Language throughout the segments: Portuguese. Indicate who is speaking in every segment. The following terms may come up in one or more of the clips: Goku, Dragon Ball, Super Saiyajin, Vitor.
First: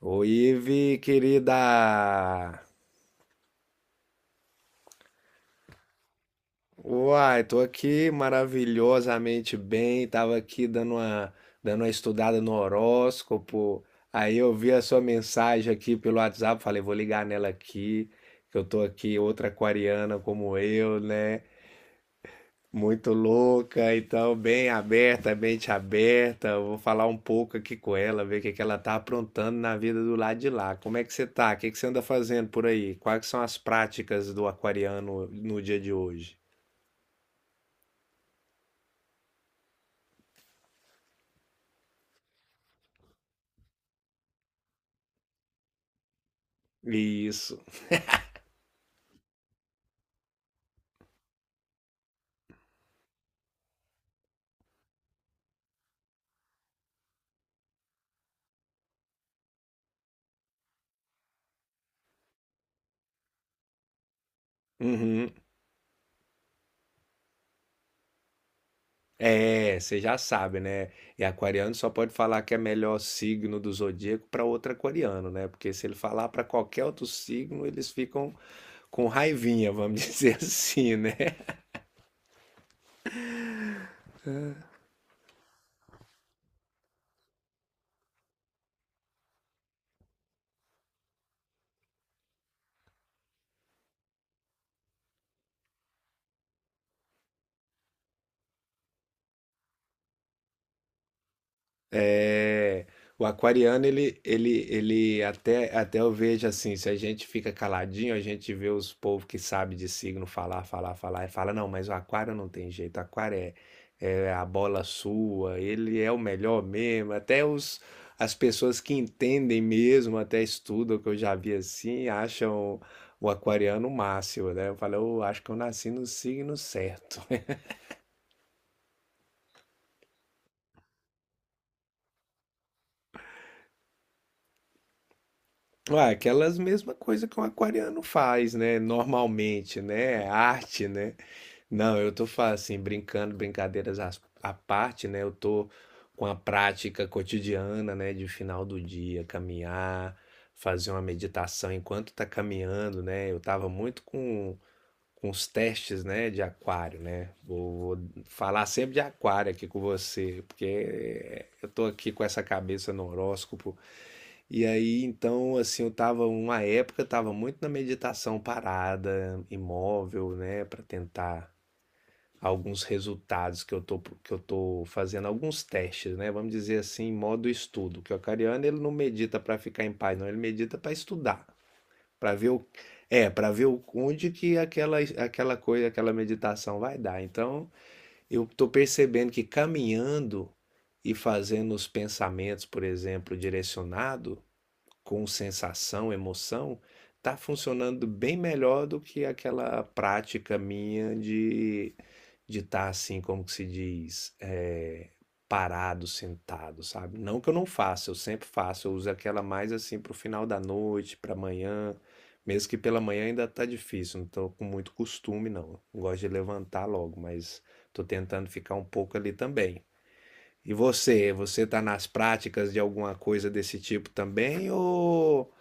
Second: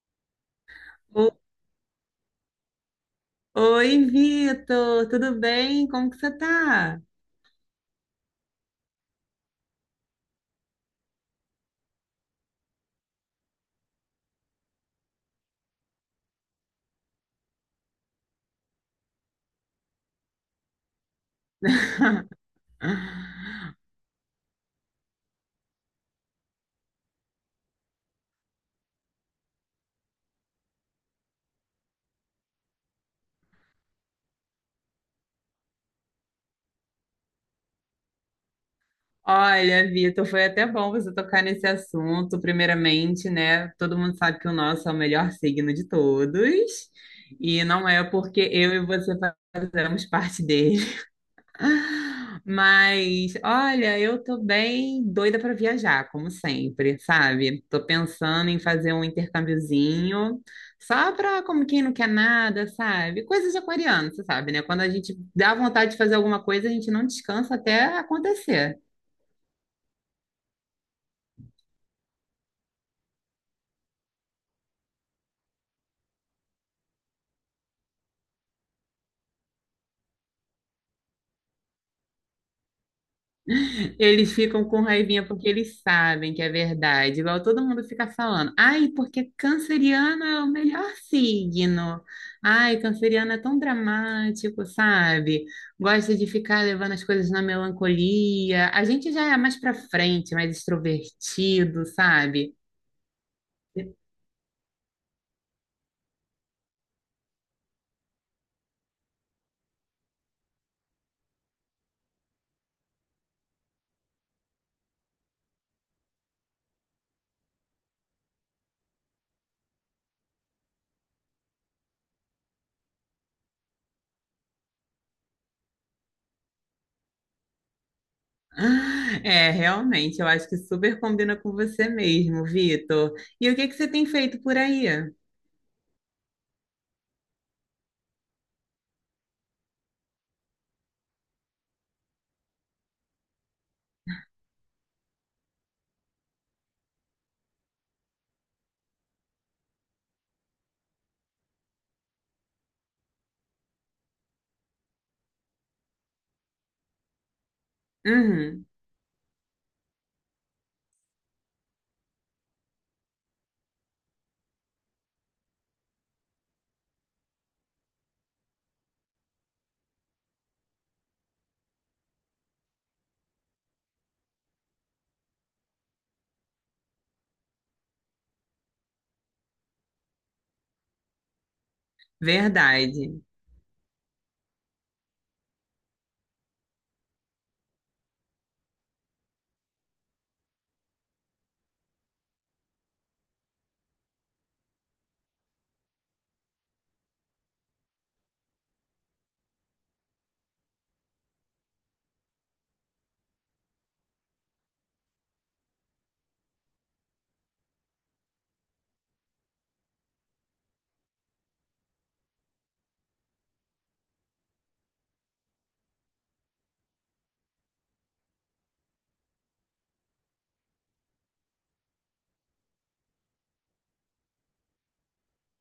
Speaker 1: Oi, Ive,
Speaker 2: O-
Speaker 1: querida!
Speaker 2: Oi, Vitor, tudo bem? Como que você tá?
Speaker 1: Uai, tô aqui maravilhosamente bem, tava aqui dando uma estudada no horóscopo, aí eu vi a sua mensagem aqui pelo WhatsApp, falei, vou ligar nela aqui, que eu tô aqui, outra aquariana como eu, né? Muito louca, então bem aberta, mente aberta. Eu vou falar um pouco aqui com ela, ver o que que ela tá aprontando na vida do lado de lá. Como é que você tá? O que que você anda fazendo por aí? Quais que são as práticas do aquariano no dia de hoje?
Speaker 2: Olha, Vitor, foi até bom você tocar nesse assunto. Primeiramente, né? Todo mundo sabe que o nosso é o melhor signo de todos,
Speaker 1: Isso.
Speaker 2: e não é porque eu e você fazemos parte dele. Mas, olha, eu tô bem doida para viajar, como sempre, sabe? Tô pensando em fazer um intercâmbiozinho, só pra como quem não quer nada, sabe? Coisa de aquariano, você sabe, né? Quando a gente
Speaker 1: Uhum.
Speaker 2: dá vontade de fazer alguma coisa, a gente não descansa até acontecer.
Speaker 1: É, você já sabe, né? E aquariano só pode falar que é melhor signo do zodíaco para outro aquariano, né? Porque se ele falar para qualquer outro signo, eles ficam com raivinha, vamos dizer assim, né?
Speaker 2: Eles ficam com raivinha porque eles sabem que é verdade. Igual todo mundo fica falando. Ai, porque canceriano é o melhor signo. Ai, canceriano é tão dramático, sabe? Gosta de ficar levando as coisas na melancolia. A gente já é mais pra frente, mais extrovertido, sabe?
Speaker 1: É, o aquariano, ele até, eu vejo assim, se a gente fica caladinho, a gente vê os povos que sabem de signo falar, e fala, não, mas o aquário não tem jeito, o aquário é, é a bola sua, ele é o melhor mesmo, as pessoas que entendem mesmo, até estudam, que eu já vi assim, acham o aquariano o máximo, né? Eu falo, eu acho que eu nasci no signo certo.
Speaker 2: Ah, é, realmente, eu acho que super combina com você mesmo, Vitor. E o que que você tem feito por aí?
Speaker 1: Ah, aquelas mesma coisa que um aquariano faz, né? Normalmente, né? Arte, né? Não, eu assim, brincando, à parte, né? Eu tô com a prática cotidiana, né? De final do dia, caminhar, fazer uma meditação enquanto tá caminhando, né? Eu tava com os testes, né? De aquário, né? Vou falar
Speaker 2: Uhum,
Speaker 1: sempre de aquário aqui com você, porque eu tô aqui com essa cabeça no horóscopo e aí, então, assim, eu tava muito na meditação parada, imóvel, né, para tentar alguns resultados que eu tô fazendo alguns testes, né? Vamos dizer assim, em modo estudo, que o acariano ele não medita para ficar em paz, não, ele medita para estudar, para ver o
Speaker 2: verdade.
Speaker 1: é, para ver onde que aquela coisa, aquela meditação vai dar. Então, eu tô percebendo que caminhando e fazendo os pensamentos, por exemplo, direcionado com sensação, emoção, tá funcionando bem melhor do que aquela prática minha de estar assim, como que se diz, parado, sentado, sabe? Não que eu não faça, eu sempre faço, eu uso aquela mais assim para o final da noite, pra manhã, mesmo que pela manhã ainda tá difícil, não estou com muito costume não. Eu gosto de levantar logo, mas estou tentando ficar um pouco ali também. E você tá nas práticas de alguma coisa desse tipo também ou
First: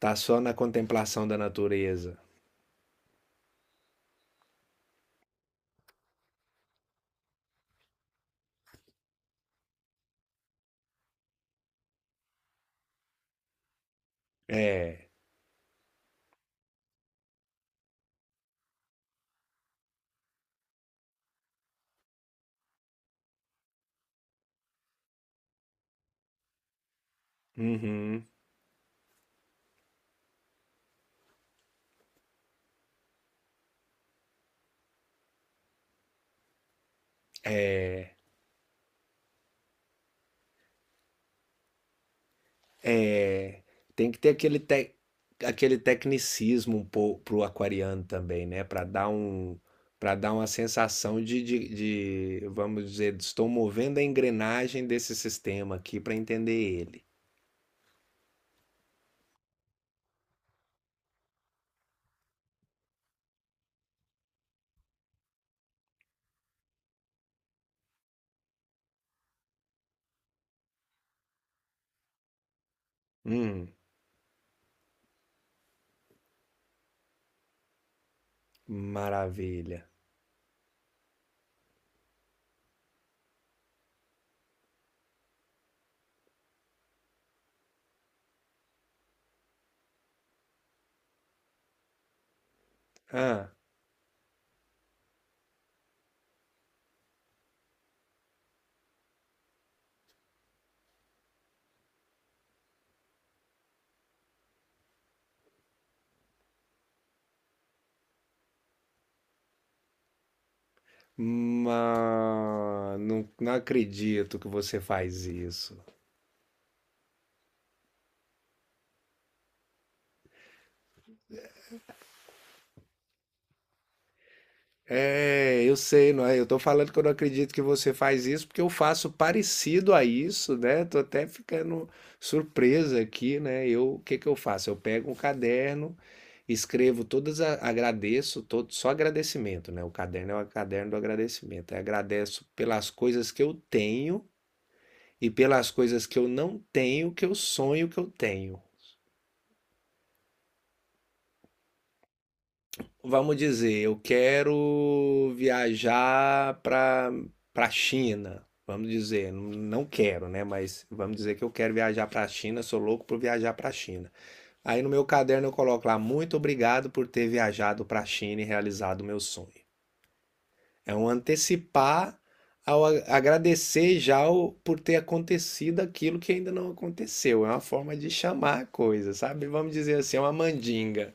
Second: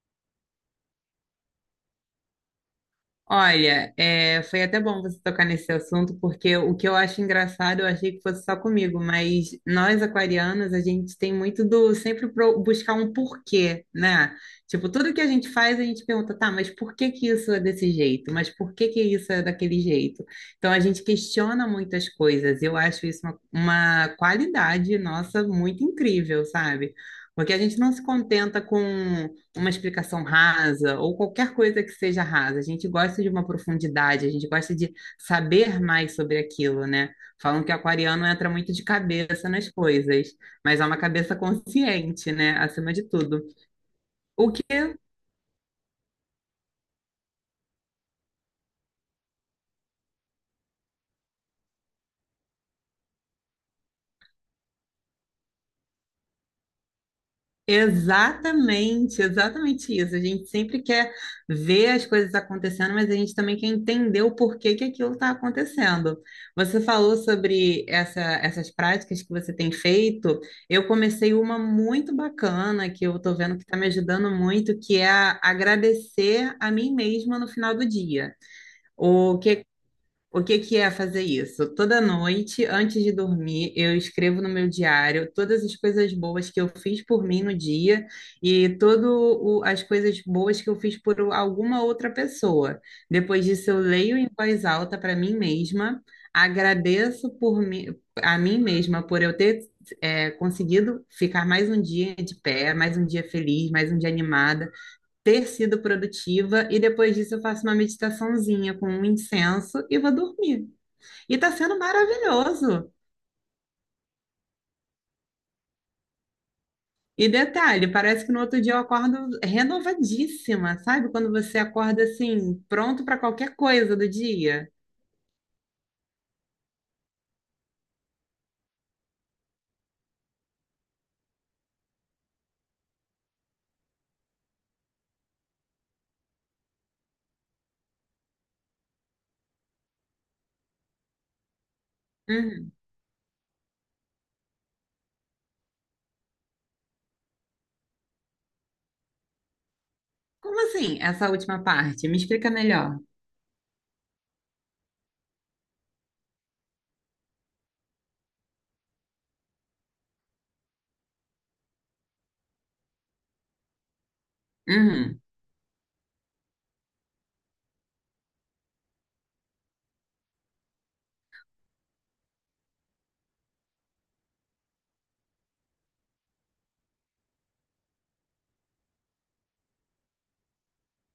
Speaker 1: tá só na contemplação da natureza.
Speaker 2: Olha, foi até bom você tocar nesse assunto, porque o que eu acho engraçado, eu achei que fosse só comigo, mas nós aquarianos, a gente tem muito do sempre buscar um porquê, né? Tipo,
Speaker 1: É.
Speaker 2: tudo que a gente faz, a gente pergunta, tá, mas por que que isso é desse jeito? Mas por que que isso é daquele jeito? Então a gente questiona muitas coisas. Eu acho isso uma qualidade nossa muito incrível, sabe? Porque a gente não se
Speaker 1: Uhum.
Speaker 2: contenta com uma explicação rasa ou qualquer coisa que seja rasa. A gente gosta de uma profundidade, a gente gosta de saber mais sobre aquilo, né? Falam que
Speaker 1: É.
Speaker 2: aquariano entra muito de cabeça nas coisas, mas é uma cabeça consciente, né? Acima de tudo.
Speaker 1: É. Tem que ter
Speaker 2: O
Speaker 1: aquele,
Speaker 2: que
Speaker 1: aquele tecnicismo um pouco pro aquariano também, né? Para dar uma sensação vamos dizer, estou movendo a engrenagem desse sistema aqui para entender ele.
Speaker 2: Exatamente, exatamente isso. A gente sempre quer ver as coisas acontecendo, mas a gente também quer entender o porquê que aquilo está acontecendo. Você falou sobre essas práticas que você tem feito. Eu comecei uma muito bacana que eu estou vendo que
Speaker 1: Hum,
Speaker 2: está me ajudando muito, que é agradecer a mim mesma no final do dia.
Speaker 1: maravilha.
Speaker 2: O que que é fazer isso? Toda noite, antes de dormir, eu escrevo no meu diário todas as coisas boas que eu fiz por mim no dia e todas as coisas boas que eu fiz por alguma outra pessoa. Depois
Speaker 1: Ah,
Speaker 2: disso, eu leio em voz alta para mim mesma, agradeço por mim, a mim mesma por eu ter conseguido ficar mais um dia de pé, mais um dia feliz, mais um dia animada ter sido produtiva e depois disso eu faço uma meditaçãozinha com um incenso e vou dormir. E tá sendo maravilhoso.
Speaker 1: mas não acredito que você faz isso.
Speaker 2: E detalhe, parece que no outro dia eu acordo renovadíssima, sabe? Quando você acorda assim, pronto para qualquer coisa do dia.
Speaker 1: É, eu sei, não é? Eu tô falando que eu não acredito que você faz isso, porque eu faço parecido a isso, né? Tô até ficando surpresa aqui, né? Eu, o que que eu faço? Eu pego um caderno, escrevo todas, agradeço, todo, só agradecimento, né? O caderno é o caderno do agradecimento. Eu agradeço
Speaker 2: Uhum.
Speaker 1: pelas coisas que eu tenho e pelas coisas que eu não tenho, que eu sonho que eu tenho.
Speaker 2: Como assim, essa última parte? Me explica melhor.
Speaker 1: Vamos dizer, eu quero viajar para China, vamos dizer, não quero, né? Mas vamos dizer que eu quero viajar para a China, sou louco por viajar para a China. Aí no meu
Speaker 2: Uhum.
Speaker 1: caderno eu coloco lá, muito obrigado por ter viajado para a China e realizado o meu sonho. É um antecipar ao agradecer já por ter acontecido aquilo que ainda não aconteceu. É uma forma de chamar a coisa, sabe? Vamos dizer assim, é uma mandinga.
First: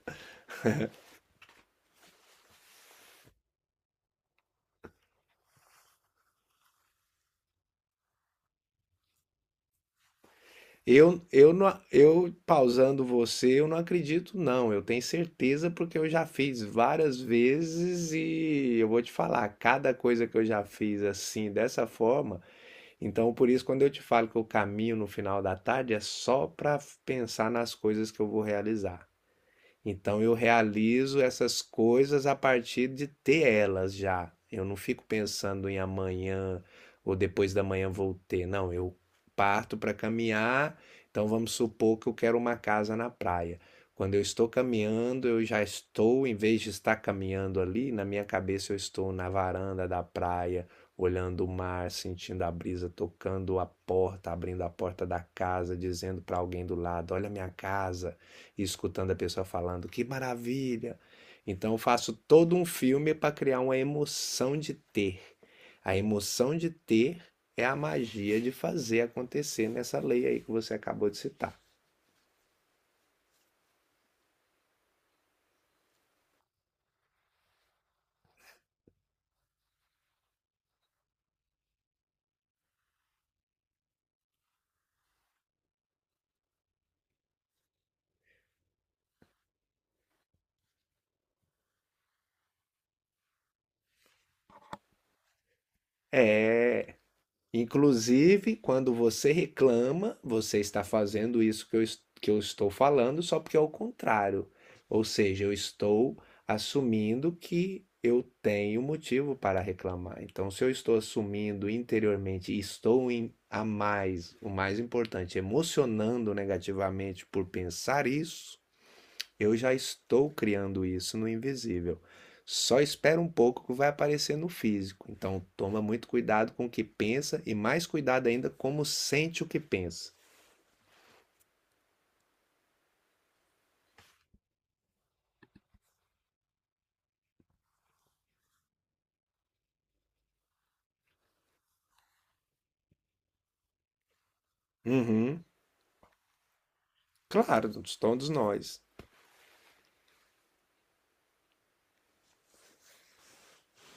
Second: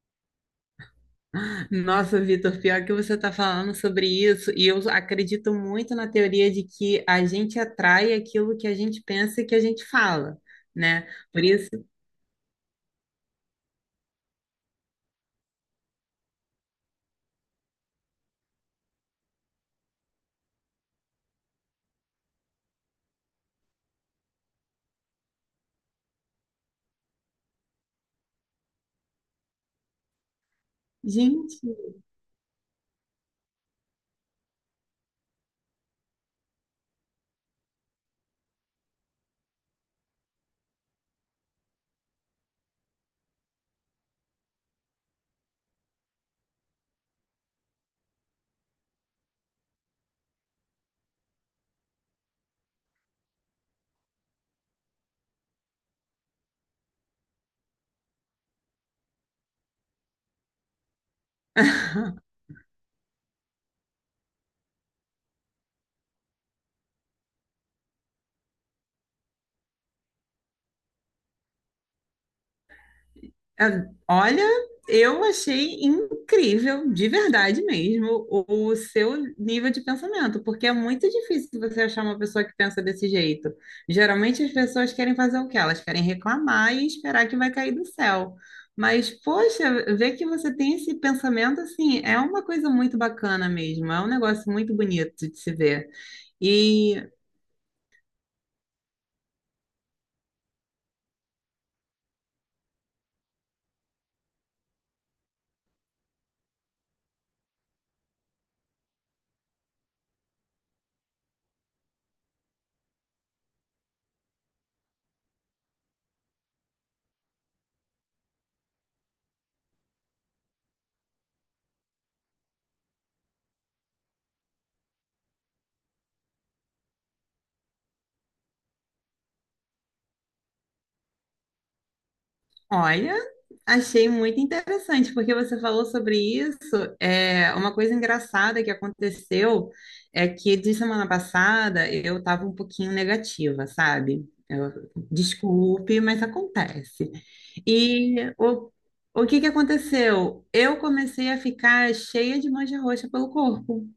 Speaker 2: Nossa, Vitor, pior que você está falando sobre isso, e eu acredito muito na teoria de que a gente atrai aquilo que a gente pensa e que a gente fala, né? Por isso.
Speaker 1: Eu pausando você, eu não acredito, não. Eu tenho certeza porque eu já fiz várias vezes e eu vou te falar, cada coisa que eu já fiz assim, dessa forma. Então, por isso, quando eu te falo que eu caminho no final da tarde, é só para pensar nas coisas que eu vou realizar. Então eu realizo
Speaker 2: Gente,
Speaker 1: essas coisas a partir de ter elas já. Eu não fico pensando em amanhã ou depois da manhã vou ter. Não, eu parto para caminhar. Então vamos supor que eu quero uma casa na praia. Quando eu estou caminhando, eu já estou, em vez de estar caminhando ali, na minha cabeça eu estou na varanda da praia, olhando o mar, sentindo a brisa, tocando a porta, abrindo a porta da casa, dizendo para alguém do lado: Olha a minha casa e escutando a pessoa falando que maravilha. Então eu faço todo um filme para criar uma emoção de ter. A emoção de ter é a magia de fazer acontecer nessa lei aí que você acabou de citar.
Speaker 2: olha, eu achei incrível, de verdade mesmo, o seu nível de pensamento, porque é muito difícil você achar uma pessoa que pensa desse jeito. Geralmente as pessoas querem fazer o quê? Elas querem reclamar e esperar que vai cair do céu. Mas, poxa, ver que você tem esse pensamento assim é uma coisa muito bacana mesmo, é um negócio muito bonito de se ver.
Speaker 1: É.
Speaker 2: E
Speaker 1: Inclusive, quando você reclama, você está fazendo isso que eu estou falando, só porque é o contrário. Ou seja, eu estou assumindo que eu tenho motivo para reclamar. Então, se eu estou assumindo interiormente estou em, o mais importante, emocionando negativamente por pensar isso, eu já estou criando isso no invisível. Só espera um pouco que vai aparecer no físico. Então, toma muito cuidado com o que pensa e mais cuidado ainda como sente o que pensa.
Speaker 2: Olha, achei muito interessante, porque você falou sobre isso. É, uma coisa engraçada que aconteceu é que de semana passada eu estava um pouquinho negativa, sabe?
Speaker 1: Uhum,
Speaker 2: Desculpe, mas acontece.
Speaker 1: claro,
Speaker 2: E
Speaker 1: todos
Speaker 2: o,
Speaker 1: nós.
Speaker 2: o que que aconteceu? Eu comecei a ficar cheia de mancha roxa pelo corpo.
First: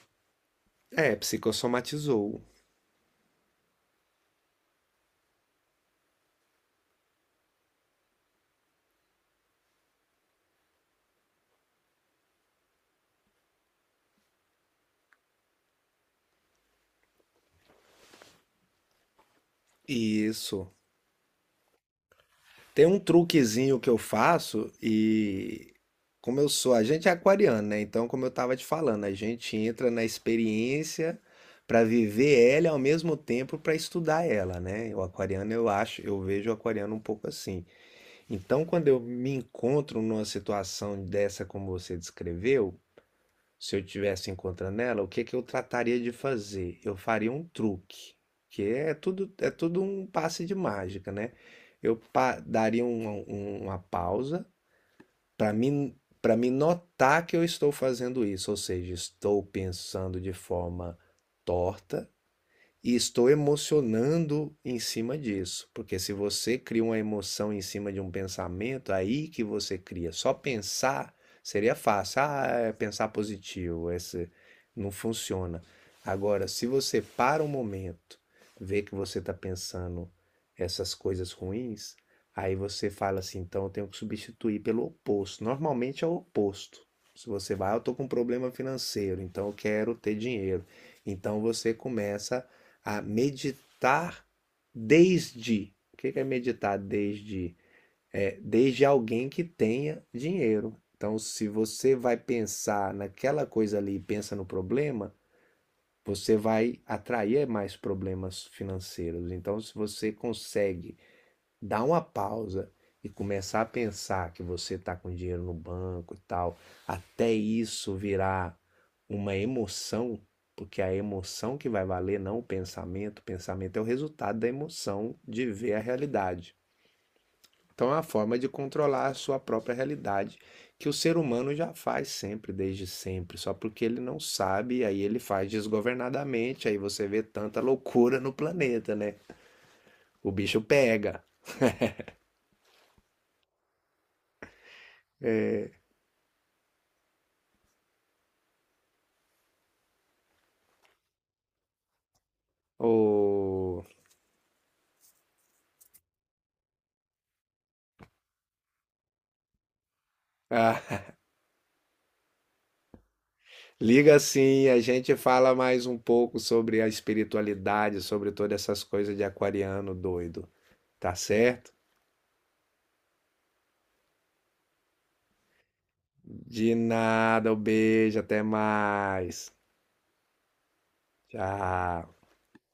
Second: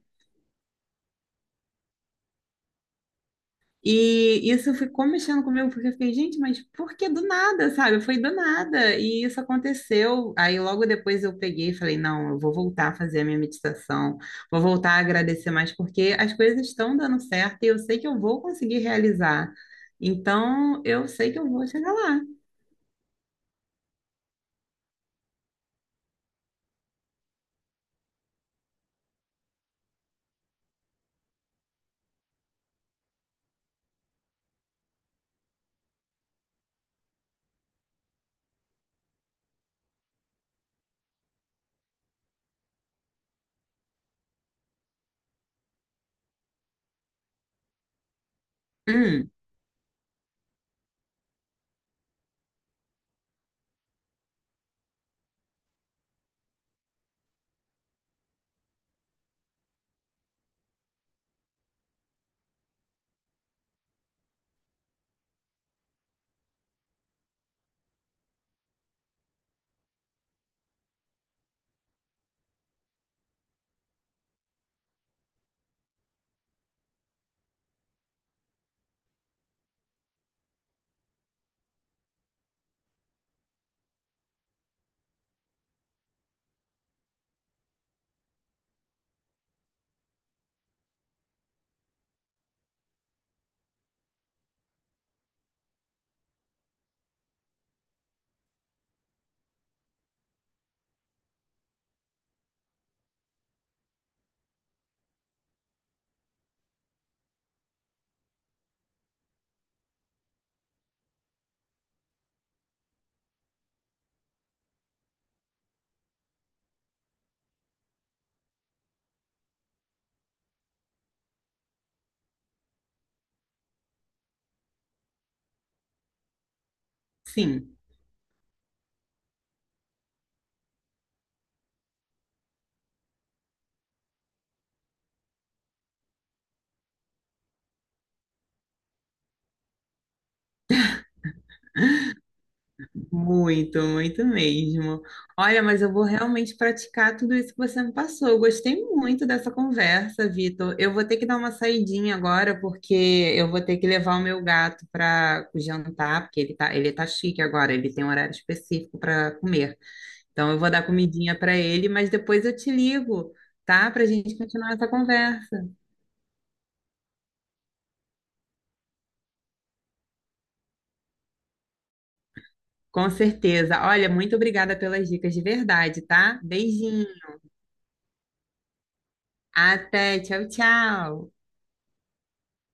Speaker 1: É, psicossomatizou.
Speaker 2: E isso ficou mexendo comigo, porque eu fiquei, gente, mas por que do nada, sabe? Foi do nada. E isso aconteceu. Aí logo depois eu peguei e falei, não, eu vou voltar a fazer a minha meditação, vou voltar a agradecer mais, porque as coisas estão dando certo e eu sei que eu vou conseguir realizar.
Speaker 1: Isso.
Speaker 2: Então, eu sei que eu vou chegar lá.
Speaker 1: Tem um truquezinho que eu faço e como eu sou, a gente é aquariano, né? Então, como eu tava te falando, a gente entra na experiência para viver ela e ao mesmo tempo para estudar ela, né? O aquariano, eu acho, eu vejo o aquariano um pouco assim. Então, quando eu me encontro numa situação dessa como você descreveu, se eu tivesse encontrando ela, o que que eu trataria de fazer? Eu faria um truque, que é
Speaker 2: Hum,
Speaker 1: tudo um passe de mágica, né? Daria uma pausa para mim para me notar que eu estou fazendo isso, ou seja, estou pensando de forma torta e estou emocionando em cima disso, porque se você cria uma emoção em cima de um pensamento, é aí que você cria. Só pensar seria fácil. Ah, é pensar positivo, esse não funciona. Agora, se você para um momento, vê que você está pensando essas coisas ruins, aí você fala assim, então eu tenho que substituir pelo oposto. Normalmente é o oposto. Se você vai, ah, eu estou com um problema financeiro, então eu quero ter dinheiro. Então você começa a meditar desde. O que é meditar desde? É, desde alguém que tenha dinheiro. Então, se você vai pensar naquela coisa ali e pensa no problema, você vai atrair mais problemas financeiros. Então, se você consegue dar uma pausa e começar a pensar que você está com dinheiro no banco e tal, até isso virar uma emoção, porque a emoção que vai valer, não o pensamento, o pensamento é o resultado da emoção de ver a realidade.
Speaker 2: sim.
Speaker 1: Então é uma forma de controlar a sua própria realidade, que o ser humano já faz sempre, desde sempre, só porque ele não sabe, aí ele faz desgovernadamente, aí você vê tanta loucura no planeta, né? O bicho pega.
Speaker 2: Muito, muito mesmo. Olha, mas eu vou realmente praticar tudo isso que você me passou. Eu gostei muito dessa conversa, Vitor. Eu vou ter que dar uma saidinha agora, porque eu vou ter
Speaker 1: O...
Speaker 2: que levar o meu gato para jantar, porque ele tá chique agora, ele tem um horário específico para comer. Então eu vou
Speaker 1: Ah,
Speaker 2: dar comidinha para ele, mas depois eu te ligo, tá? Para a
Speaker 1: liga
Speaker 2: gente
Speaker 1: sim,
Speaker 2: continuar
Speaker 1: a
Speaker 2: essa
Speaker 1: gente fala
Speaker 2: conversa.
Speaker 1: mais um pouco sobre a espiritualidade, sobre todas essas coisas de aquariano doido, tá certo?
Speaker 2: Com certeza. Olha, muito obrigada pelas dicas de verdade, tá?
Speaker 1: De
Speaker 2: Beijinho.
Speaker 1: nada, um beijo, até mais.
Speaker 2: Até, tchau, tchau.
Speaker 1: Tchau.